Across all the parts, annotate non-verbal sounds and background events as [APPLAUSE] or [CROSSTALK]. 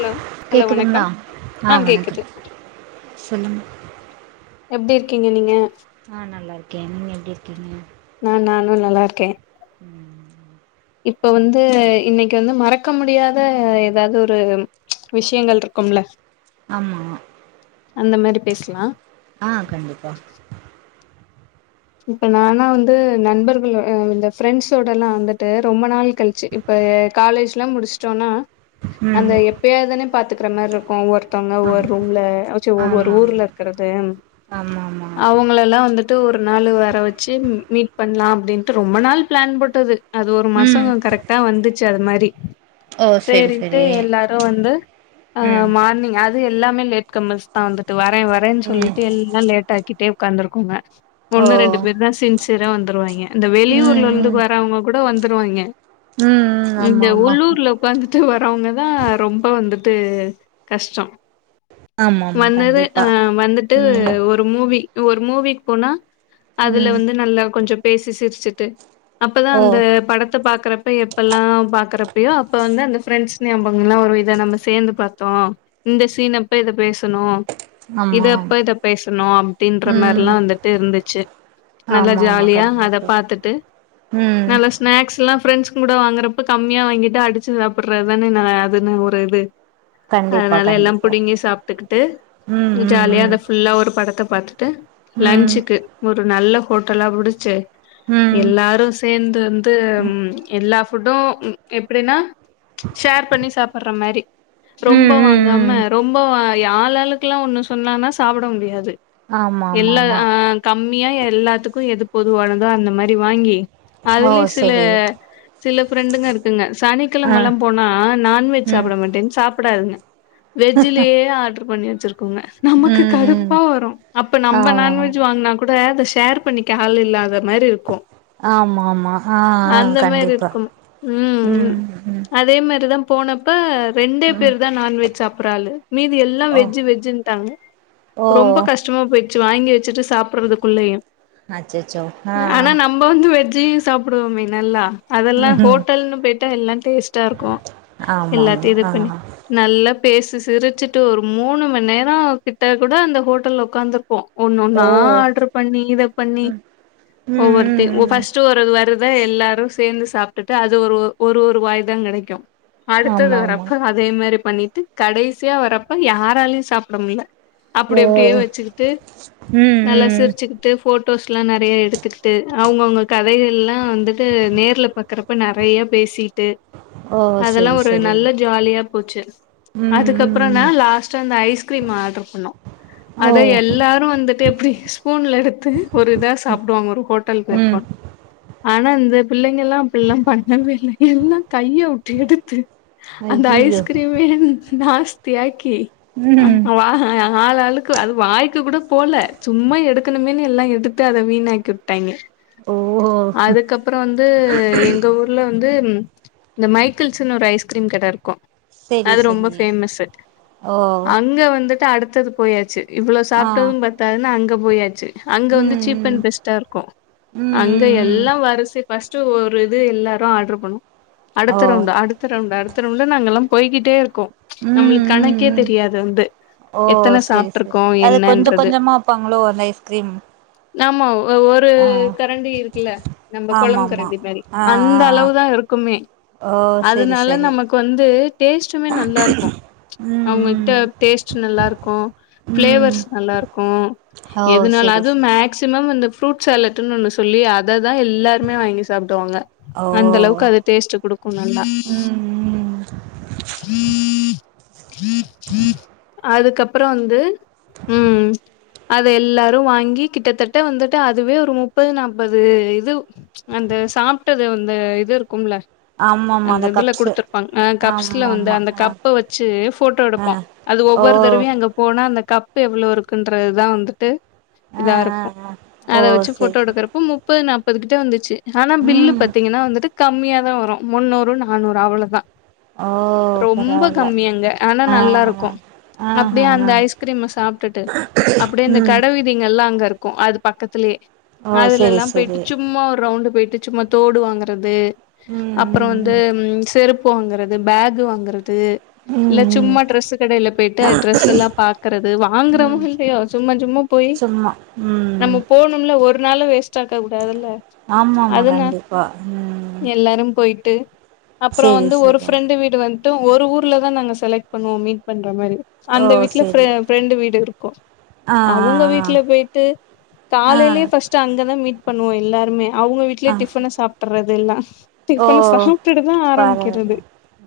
Hello hello கேக்குதுங்ளா வணக்கம் ஆ ஆஹ் கேக்குது வணக்கம் சொல்லுங் எப்டி இருக்கீங்க நீங்க ஆஹ் நல்லாருக்கே நீங்க எப்டி இருக்கீங்க நா நல்லாருக்கே ம் இப்ப வந்து இன்னைக்கு வந்து மறக்க முடியாத எதாது ஒரு ப்ச் விஷயங்கள் இருக்கும்ல்ல ஆமா அந்த மாரி பேசலா ஆ கண்டிப்பா இப்ப நானானு வந்து நண்பர்களோ இந்த ஃப்ரெண்ட்ஸோட எல்லா வந்துட்டு ரொம்ப நாள் கழிச்சு இப்ப காலேஜ் எல்லா முடிச்சுட்டோனா ம் அந்த எப்பயாதுன்னே பாத்து க்கிற மாரிருக்கு ஒர் தவ்ங்க ஆமா ஒரு ரூம்ல ச்சே ஒவ்வொரு ஆமா ஊர்ல இருக்கிறது ஆமா ஆமா அவங்கள எல்லா வந்துட்டு ஒரு நாள்லு வர வெச்சு மீட் பண்லா அப்டின்ட்டு ரொம்ப நாள் பிளான் போட்டது அது ஒரு மாசோ ம் கரெக்டா வந்துச்சு அது மாரி ஓ செரி சேரின்ட்டு செரி எல்லாரு வந்த ம் மானிங் அது எல்லாமே லேட் கம்மர்ஸ் த்தான் வந்துட்டு வரேன் வரேன்னு ம் சொல்லிட்டு எல்லா லேட் ஆக்கிட்டே உக்காந்துருக்குங்க ஓ ஒன்னு ரெண்டு பேர் தா செஞ்சு சியரா வந்துடுவாங்கே இந்த ம் வெளியூர்லருந்து ம் வரவங்க கூட வந்து வந்ருவாங்க ம் ம் ஆமா இந்த ஆமா உள்ளூர்ல உட்காந்துட்டு வரவங்கதா ரொம்ப வந்து ட்டு கஷ்டம் ஆமா ஆமா வந்தது கண்டிப்பா அ வந்துட்டு ம் ஒரு மூவி ஒரு மூவிக்கு போனா அதுல ம் வந்து நல்லா கொஞ்சம் பேசி சிரிச்சுட்டு அப்பதா ஓ அந்த படத்த பாக்றப்ப எப்பெல்லாம் பாக்றப் அப்டியோ அப்ப வந்து அந்த ப்ரெண்ட்ஸ்ங்க எல்லாம் ஒரு இதை நம்ம சேந்து பாத்தோ இந்த சீனப்ப இத பேசுனோ இத ஆமா அப்ப இத பேசுனோ அப்டின்ற ம் மாரில்லா வந்துட்டு இருந்துச்சு து நல்ல ஆமா ஆமா ஜாலியா அத கண்டிப்பா பாத்தட்டு ம் நல்லா ஸ்நாக்ஸ்லா நா ஃப்ரெண்ட்ஸ்ங்க கூட வாங்குறப்ப கம்மியா வாங்கிட்டு அடிச்சு சாப்படுறதுதானே அதுன்னு ஒரு இது கண்டிப்பா அதனால எல்லாம் கண்டிப்பா புடிங்கி சாப்பிட்டுக்கிட்டு ம் ஜாலியா ம் அத ஃபுல்லா ஒரு படத்தை பாத்துட்டு ம் ம் லன்ஞ்சுக் ஒரு நல்ல ஹோட்டலா புடுச்சு ம் எல்லாரும் சேந்து வந்து எல்லா ஃபுட்டு எப்டின்னா. ஷேர் பண்ணி சாப்பிடுற மாரி ம் ரொம்ப ம் வாங்காமா ம் ரொம்ப வா தி ஆளாளுக்குல்லாம் ஒண்ணு சொன்னனா சாப்ட முடியாது ஆமா ஆமா ஆமா நீ யா எல்லாத்துக் க்கு எது பொதுவானதோ அந்த மாரி வாங்கி ஓ அதுலயு சில சரி சில ஃப்ரண்டுங்க இருக்குங்க ஆ சனிக்கிழமெல்லா போனா நான்வெஜ் ம் சாப்ட மாட்டேன்னு சா சாப்டாதுங்க வெஜ் லேயே ஆர்டர் பண்ணி ங்க நமக்கு ம் ம் கடுப்பா வரும் அப்ப நம்ம ஆமா நான்வெஜ் வாங்னாகூ அத ஷேர் பண்ணிக்க ஆள் இல்ல அத மாரி இருக்கோ ஆமா ஆமா ஆ ஆ அந்த மாரி கண்டிப்பா இருக்கும் உம் ம் ம் அதே மாரிதா. போனப்ப. ரெண்டே ம் பேரு தான் நான் வெஜ் சாப் சாப்புட்ற ஆளு மீதி எல்லா ஓ வெஜ்ஜு வெஜ்ஜுன்டாங்க ஓ ரொம்ப கஷ்டமா போயிட்டு. வாங்கி வெச்சுட்டு சாப் ப்றதுக்குள்ளேயு அச்சச்சோ ஆஹ் ஜீ சாப்புடுவோமே நல்லா அதெல்லா ம் ஹோட்டல்னு போயிட்டா எல்லா டேஸ்ட்டா இருக்கும் ஆமா எல்லாத்தையும் இது ஆமா பண்ணி ஆ நல்லா பேசி சிரிச்சுட்டு ஒரு மூணு மணி நேரோ கிட்ட கூட அந்த ஹோட்டல்ல ஒக்காந்துட்டு இருப்போ ஒன்னு ஒன்னா ஓ ஆ ஆர்டர் பண்ணி இத பண்ணி ம் ம் ஒவ்வொருத்தி ம் ம் ஃபர்ஸ்ட் வருத எல்லாரு சேந்து சாப்டுட்டு அது ஒரு ஒரு ஒரு வாய் தா கெடைக்கும் அடுத்தது ஆமா ஆமா வரப்ப அதே மாரி பண்ணி கடைசியா வரப்ப யாராலயு சாப்டமுடில அப்டி ஓ அப்டியே வெச்சுகிட்டு ம் நல்லா ம் சிரிச்சுக்கிட்டு போ போட்டோஸ்லாம் நெறைய எடுத்துக்கிட்டு அவுங்கவுங்க கதையெல்லா வந்துட்டு நேர்ல பக்கறப்ப நெறைய பேசிட்டு ஓ அதெல்லா சரி ஒரு சரி நல்ல ஜாலியா போச்சு ம் ம் அதுக்கப்புறம் தா ம் லாஸ்டா அந்த ஐஸ் கீரிம் ஆடர் பண்ணோ ஓ அத எல்லாரு வந்து எப்டி ஸ்பூன்ல எடுத்து ஒரு இதா சாப்புடுவாங்க ஒரு ஹோட்டல போய் ம் ஒக்காந் ஆன அந்த பிள்ள ங்க எல்லா அப்டில்லா பண்ணவே இல்ல எல்லாம் கையை உட்டு எடுத்து அந்த ஐயையோ ஐஸ்கிரீம் ஏ நாஸ்தியாக்கி கி ம் ஆஹ வா ஆள்ஆளுக்கு அது வாய்க்கு கூட போல சும்மா எடுக்கனுமேன்னு எல்லா எடுத்து அத வீணாக்கி விட்டாங்க ஓ அதுக்கப்புறம் வந்து எங்க ஊர்ல வந்து இந்த மைக்கிஸ்னு ஒரு ஐஸ்கிரீம் கட இருக்கு செரி அது ரொம்ப செரி ஃபேமசு ஓ அங்க வந்துட்டு அடுத் [UNINTELLIGIBLE] போயாச்சு இவ்ளோ ஆ சாப்ட்டது ப அங்க போயாச்சு அங்க வந்து சீப் ம் அண்ட் ம் பெஸ்டாருக்கு ம் அங்க ம் ம் எல்லா வரிச ஃபஸ்ட்டு ஒரு இது எல்லாரு ஆட்ரு பண்ணோ ஓ அடுத்த ரவுண்டு அடுத்த ரவுண்டு அடுத்த [UNINTELLIGIBLE] நாங்கல்லா போய்கிட்டேரு க்கும் ம் நம்ளுக்கு ம் கணக்கே ம் தெரியாது வந்து ஓ எத்தன சாப்ட்ருக்கோ என்னன்றது ப்பாங்ளோ அந்த ஐஸ்கிரீம் ஆமா மா வ ஒரு ஆ கரண்டி இருக்குல நம்ம ஆமா கொழம்பு ஆமா கரண்டி மேரி ஆ அந்த ஆ அளவு தா இருக்குமே ஆ ஓ செரி அதனால செரி நமக்கு வந்து டேஸ்ட்டுமே நல்லாருக்கு அவங்ககிட்ட ம் டேஸ்ட் நல்லாருக்கு ம் ம் ஃப்ளேவர்ஸ் நல்லாருக்கு ம் ஓ இதுனால செரி அது செரி மேக்சிமம் இந்த ஃப்ரூட் சேலட்ன்னு ஒன்னு சொல்லி அத தா எல்லாருமே வாங்கி சாப்டுவாங்க ஓ அந்த அளவுக்கு அது டேஸ்ட்டு குடுக்கு நல்லா ம் ம் அதுக்கப்ற வந்து ம் அது எல்லாரு வாங்கி கிட்டத்தட்ட வந்துட்டு அதுவே ஒரு முப்பது நாப்பது இது அந்த சாப்ட்டது அந்த இது இருக்கும்ல ஆமா ஆமா அந்த இதுல கப்ஸு குடுத்துருப்பாங்க ஆ கப்ஸ்ல ஆமா வந்து ஆமா அந்த ஆ கப்ப வச்சு ஃபோட்டோ ஆ எடுப்போ அது ஓ ஒவ்வொரு தரவையு அங்க போனா அந்த கப் ப்பு எவ்ளோருக்கு க்குன்றது தா வந்துட்டு ஆ ஆ இதாருக்கு ஆ ஓ அத வச்சு செரி ஃபோட்டோ செரி எடுக்கறப்போ முப்பது நாப்பது முப்பது கிட்ட வந்துச்சு ஆனா பில்லு ம் பாத்தீங்னா வந்துட்டு கம்மியா தா வரு முண்ணுறு நானூறு அவ்ளதா ஓ ரொம்ப பரவால்ல கம்மி அங்க ஆனா ஆ ஆ நல்லாருக்கு அப்டே ஆஹா அந்த ஆ ஐஸ்கிரீம சாப்ட்டுட்டு அப்டே இந்த ம் கட வீதி ங்கெல்லா அங்கருக்கு அது பக்கத்துலே ஓ அதுல செரி லெல்லா போயிட்டு செரி சும்மா ஒரு ரவுண்டு போயிட்டு சும்மா தோடு வாங்கறது ம் அப்ற வந்து ம் ம் செருப்பு ப்பு வாங்கறது பேஹூ வாங்கறது து இல்ல ம் ம் சும்மா டிரெஸ்ஸு கடைல பேயிட்டு அது டிரெஸ் எல்லா பாக்கறது வாங்குறவ ம் இல் ஐயோ சும்மா சும்மா போய் சும்மா ம் நம்ம போணும்ல ஒரு நாள வேஸ்ட் ஆக்க கூடாதுல்ல ஆமா ஆமா அதுனா கண்டிப்பா உம் ட்டு அப்புறம் வந்து ஒரு ஃப்ரெண்டு வீடு வந் டு ஒரு ஊர்ல தான் நாங்க செலக்ட் பண்ணுவோம் மீட் பண்ற மாரி ஓ அந்த வீட்ல ஃப்ர செரி ஃப்ரெண்டு வீடு இரு கோ ஆ ஆ அவங்க வீட்ல போயிட்டு ஆ காலேலயே ஃபஸ்டு அங்கதான் மீட் பண்ணுவோ எல்லாருமே அவுங்க ஆ வீட்லயே ஆ டிஃபன சாப்ட்டற்றது அதெல்லாம் ஓ டிஃபன்ன சாப்ட்டுட்டு தான் பரவால்ல ஆரம்பிக்கிறது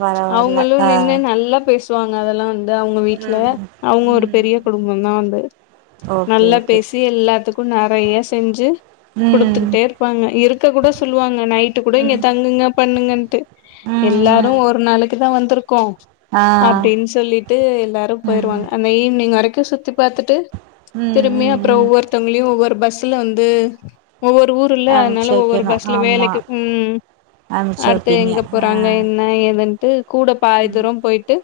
பரவால்ல அவுங்களும் ஆ நின்னு நல்லா பேச ஸோ அங்க அதெல்லாம் வந் து அவுங்க வீட்ல ம் அவுங்க ஒரு ம் பெரிய குடும்பம் தான் வந்து ஓகே நல்லா ஓகே பேசி எல்லாத்துக்கும் நெறைய செஞ்சு ம் குடுத்துக்கிட்டே இருப்பாங்க இருக்க கூட சொல்லுவாங்க நைட்டு கூட இங்க ம் தங்குங்க பண்ணுகன்ட்டு ம் ம் எல்லாரும் ஒரு நாளைக்குத் தா வந்துருக்கோம் ஆ அப்டின்னு சொல்லிட்டு எல்லாரும் ம் போயிருவாங்க அந்த ஈவ்னிங் வரைக் சுத்தி பாத்துட் ட்டு ம் திரும்பி ம் அப்புறம் ம் ஒவ்வொர்தங்களயும் ஒவ்வொரு பஸ் பஸ்ல வந்து ஒவ்வொரு ஊருல்ல அனுப்ச்சு அதுனால ஒவ்வொரு வைக்கணு பஸ்ல ஆமா வேலைக்கு உம் அனுப்ச்சு அடுத்து வைப்பீங்க எங்க ஆ போறாங்க என்ன ஏதுன்ட்டு கூட பாதி ம் தூரம் போயிட்டு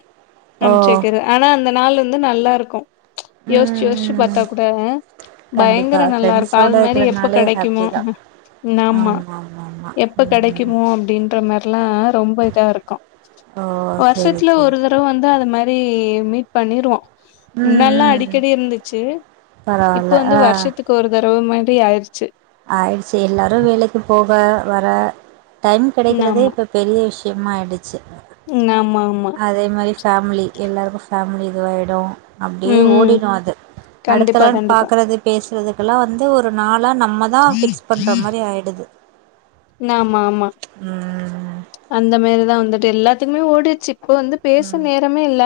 ஓ அமுச்சு வைக்கருது ஆனா அந்த நாலு வந்து நல்லாருக்கும் ச் யோசுச்சு ம் யோசுச்சு ம் பாத்தா கூட ஆஹ் கண்டிப்பா பயங்கர நல்லாருக்கும் ஃப்ரெண்ட்ஸோட அது மாரி எப்ப இருக்கிறனாலே கெடைக்குமோ ஹாப்பி தா ஆஹ் ஆமா ஆமா ஆமா எப்ப ம் கெடைக்குமோ அப்டின்ற மாரி [UNINTELLIGIBLE] ரொம்ப இதாருக்கும் ஓ செரி வருஷத்துல செரி ஒரு தடவ வந்து அது மாரி இப்டி மீட் பண்ணிருவோம் ம் முன்னாடிலா ம் அடிக் இருந்துச்சு இப்ப பரவால்ல வந்து ஆ வருஷத்துக்கு ஒரு தடவ மாரி ஆயிருச்சு ஆயிடுச்சு எல்லாரும் வேலைக்கு போக வர டைம் கெடைக்கறதே இப்ப பெரிய விஷ் டிம்மாய்டுச்சி நம் அதே மாரி ஃபேமிலி எல்லாருக்கு ஃபேமிலி இதுவாயிடு அப்டியே ம் ஓடிரு அது கண்டிப்பா அடுத்தலான் கண்டிப்பா பாக்கறது பேசுறதுக்கெல்லா வந்து ஒ ரு நாளா ந ம்மதா ஃபிக்ஸ் பண்ற மாரி ஆயிடுது நா மாமா ம் அந்த மாரிதா வந்துட் த்து எல்லாத்துக்குமே ஓடிச்சு இப்ப வந்து பேச ம் நேரமே இல்ல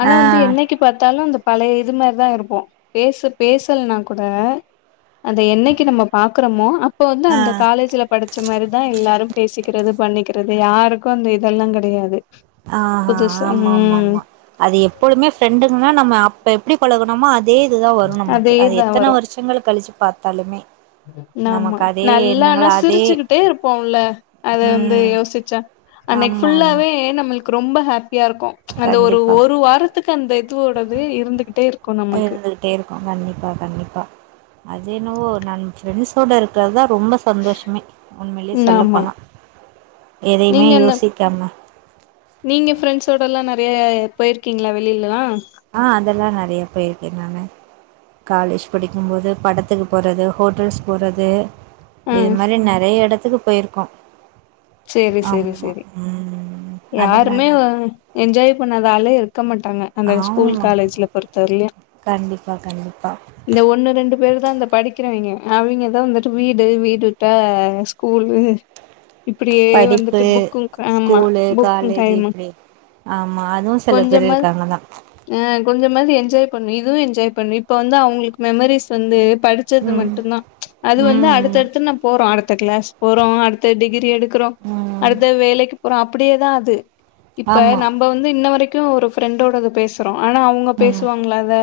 ஆனா ஆ வந்து என்னைக்கு பாத்தாலு அந்த பழைய இது மாரிதா இருப்போ பேசு பேசல்னா கூட அத என்னைக்கு நம்ம பாக்கறமோ அப்ப வந்து ஆ அந்த காலேஜ்ல டச்ச மாரிதா எ ல்லாரும் பேசிக்றது பண்ணிக்றது யாருக்கு அந்த இதெல்லாங் கெடையாது புதுசு ம் ஆஹாஆமாம்மாம்மா அது எப்பொழுமே ஃபிரண்டுங்கனா நம்ம இப்ப எப்டி பழகனமோ அ தே இது தா வரு நமக்கு அது அதேதா எத்தன வருஷங்கள் கழிச்சு பாத்தாலுமே நாமா நமக்கு அதே நல்லா ஆனா எண்ணங்கள் அதே சிரிச்சுக்கிட்டே இருப்போல்ல அத வந்து ம் யோசிச்சா அன்னைக் ஆமா ஆமா ஃபுல்லாவே நம்ள் க்கு ரொம்ப ஹேப் யாருக்கு அந்த ஒரு கண்டிப்பா ஒரு வாரத்துக்கு அந்த இதுவோடதே இருந்துகிட்டே இருக்கு நமக்கு இருந்துகிட்டே இருக்கு கண்டிப்பா கண்டிப்பா அது என்னவோ நான் ஃப்ரெண்ட்ஸோட இருக்கறதா ரொம்ப சந்தோஷமே உண்மைலியே ஆமா சொல்லப்போனா எதையுமே நீங்க அந்த யோசிக்காம டல்லா நறைய பொய்ருக்கீங்ளா வெளிலல்லா ஆ அதெல்லா நறைய பொய்ருக்கே நானு காலேஜ் படிக்கும் போது படத்துக்கு போறது ஹோட்டல்ஸ் போறது ஆ இது மாரி நறைய எட த்துக்கு பொய்ருக்கோ சேரி செரி செரி அதெல்லா யாருமேவ நெறைய என்ஜாய் பண்ணாத ஆளே இரு க்க மாட்டாங்க அந்த ஸ்கூல் ஆமா காலேஜ்ல பொறுத்தவரைலியு கண்டிப்பா கண்டிப்பா இந்த ஒண்ணு ரெண்டு பேர் தா இந்த படிக்கிறவிங்க அவிங்கதா வந்துட்டு வீடு வீடு விட்டா ஸ்கூலு இப்டியே படிப்பு வந்துட்டு புக்கு ஆமா ஸ்கூலு புக்கு காலேஜு டைமு இப்டி ஆமா அதுவு செல பேர் இருக்காங்கதா கொஞ்சோமாது என்ஜாய் பண்ணு இதுவு என்ஜாய் பண்ணு இப்போ வந்து அவுங்ளுக்கு மெமரிஸ் வந்து படிச்சது ம் மட்டு தா ப்ளீச் அது வந்து ம் அடுத்தடுத்து நா போறோ அடுத்த அடுத்த கிளாஸ் போறோ அடுத்த டிகிரி க்ரேடு க்கறோ ம் அடுத்த வேலைக்கு போறோ அப்ப அப்டியே தா அது இப்ப ஆமா நம்ம வந்து இன்ன வரைக் க்கு ஒரு ஃப்ரெண்டோடது பேச ப்போம் ஆனா அவங்க ம் பேசுவாங்கள அத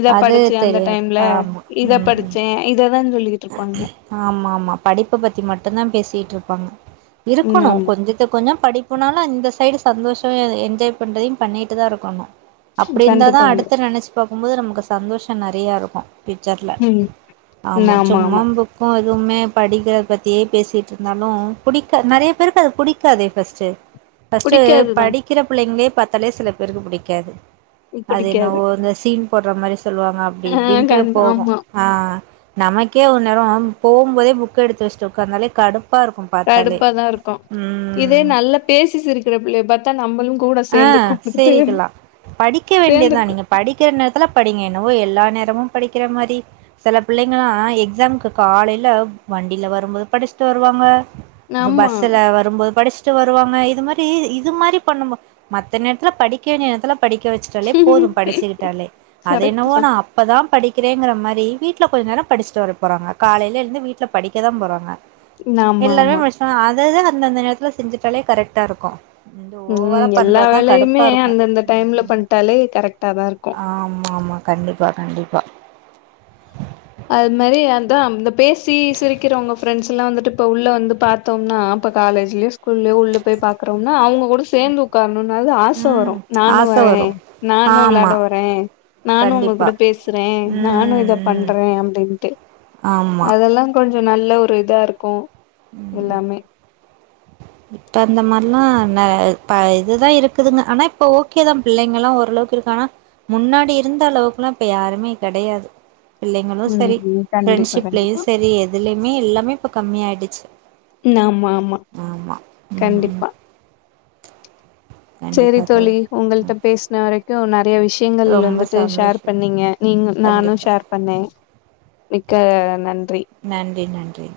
இத அது படிச்சன் அந்த தெரியாது டைம்ல ஆமா இத ம் ம் படிச்சன் இத ஆமா ஆமா படிப்ப பத்தி மட்டும்தான் பேசிட்டு இருப்பாங்க ம் இருக்கணும் ஆமா கொஞ்சத்து கொஞ்சம் படிப்புனாலும் இந்த சைடு சந்தோஷம் எ என்ஜாய் பண்ணுறதயும் பண்ணிட்டு தான் இருக்கணும் அப்படி கண்டிப்பா இருந்தாதான் அடுத்து கண்டிப்பா நெனச்சுப்பா போம்போது நமக்கு சந்தோஷம் நெறயா இருக்கும் ஃபியுச்சர்ல ம் ஆமாம் ஆமா சும்மா ஆமா புக்கும் அது எப்புமே படிக்கறத பத்தி பேசிட்டு இருந்தாலும் புடிக்க நெறய பேருக்கு அது புடிக்காதே ஃபர்ஸ்ட்டு ஃபர்ஸ்ட் புடிக்காதுதா படிக்கிற புள்ளைங்களே பாத்தாலே சில பேருக்கு புடிக்காது அது புடிக்காது என்னவோ இந்த சீன் போடற மாரி சொல்லுவாங்க அப்படி ஆ இப்படின்ட்டு கண் போகும் ஆமா ஆஹ் நமக் கே ஒரு நேரம் போம்போதே புக் எடுத்து வச்சுட்டு உக்கந்தாலே கடுப் கடுப்பாதான் இருக்கும் இதே ம் நல்லா பேசி சிரிக்கற பிள்ளைய பாத்தா நம்பளும் ஆஹ் செரிக்கல்லா படிக்க சேந்து வேண்டிதான் உக் நீங்க படிக்கற நேரத்தல படிங்க என்னவோ எல்லா நேரமும் படிக்கற மாரி சில பிள்ளைங்களாம் எக்ஸாம்கு காலையில வண்டியில வரும்போது படிச்சுட்டு வருவாங்க ஆமா பஸ்ல வரும்போது படிச்சு ச்சு வருவாங்க இது மாரி இது மாரி பண்ணும்போ மத்த நேரத்தல படிக்கற நேரத்தல படிக்க வச்சுட்டாலே போதும் படிச்சுக்கிட்டாலே அத கரெக்ட் என்னவோ தா நான் அப்பதான் படிக் கிரேங்கிற மாரி வீட்ல கொஞ்ச நேரம் படிச்சிட்டு வர போறாங்க காலையில எழுந்து வீட்ல படிக்க தான் போறாங்க ஆமா எல்லாமே ஆமா முடிச்சுட்டாங்க ஆது அது அது அந்தந்த நேரத்தல செஞ்சுட்டாலே கரெக்டா இருக்கும் இது ம் ஓவரா எல்லா பண்றதுதா வேலயுமே கடுப்பா இருக்கு அந்தந்த டைம்ல பண்ட்டாலே கரெக்டா தான் இருக்கும் ஆமா ஆமா கண்டிப்பா கண்டிப்பா அது மாரி அதான் இந்த பேசி சிரிக்கறவங்க ஃப்ரெண்ட்ஸ் எல்லாம் வந்ட்டு இப்ப உள்ள வந்து பாத்தோம்னா இப்ப காலேஜ்லயோ ஸ்கூல்லயோ உள்ள போய் பாக்கறோம்னா அவுங்க கூட சேந்து உக்காரணுனாது ஆச ம் வரும் ஆச நானும் வரு வரேன் நானும் ஆமா விளாட வரேன் நானும் உங்க கண்டிப்பா கூட பேசுறேன் நானும் ம் இத பண் ம் பண்ரே அப்டின்டு ஆமா அதெல்லா கொ நல்ல ஒரு இதா இருக்கும் எல்லாமே இப்ப அந்த மாரிலாம் ந ப இ இதுதான் இருக்குதுங்க ஆனா இப்ப ஓகேதான் பிள்ளைங்கலாம் ஓரளவுக்கு இருக்காங்க ஆனா முன்னாடி இருந்தளவுக்குலாம் இப்ப யாருமே கெடையாது பிள்ளைங்களும் சரி ம் கண்டிப்பா கண்டிப்பா ஃப்ரெண்ட்ஷிப்லயும் சரி எதுலயுமே எல்லாமே இப்ப கம்மிய ஆயிடுச் நா ஆம்மா ஆம்மா ம் ம் கண்டிப்பா சேரி தோழி உங்கள்ட்ட ம். பேசின வரைக் கு ந நிறைய விஷ்யங்கள் ரொம்ப வந்துட்டு ஷேர் சந்தோஷம் பண்ணீங்க நீங்க நானும் கண்டிப்பா ஷேர் பண்ணே மிக்க நன்றி நன்றி நன்றி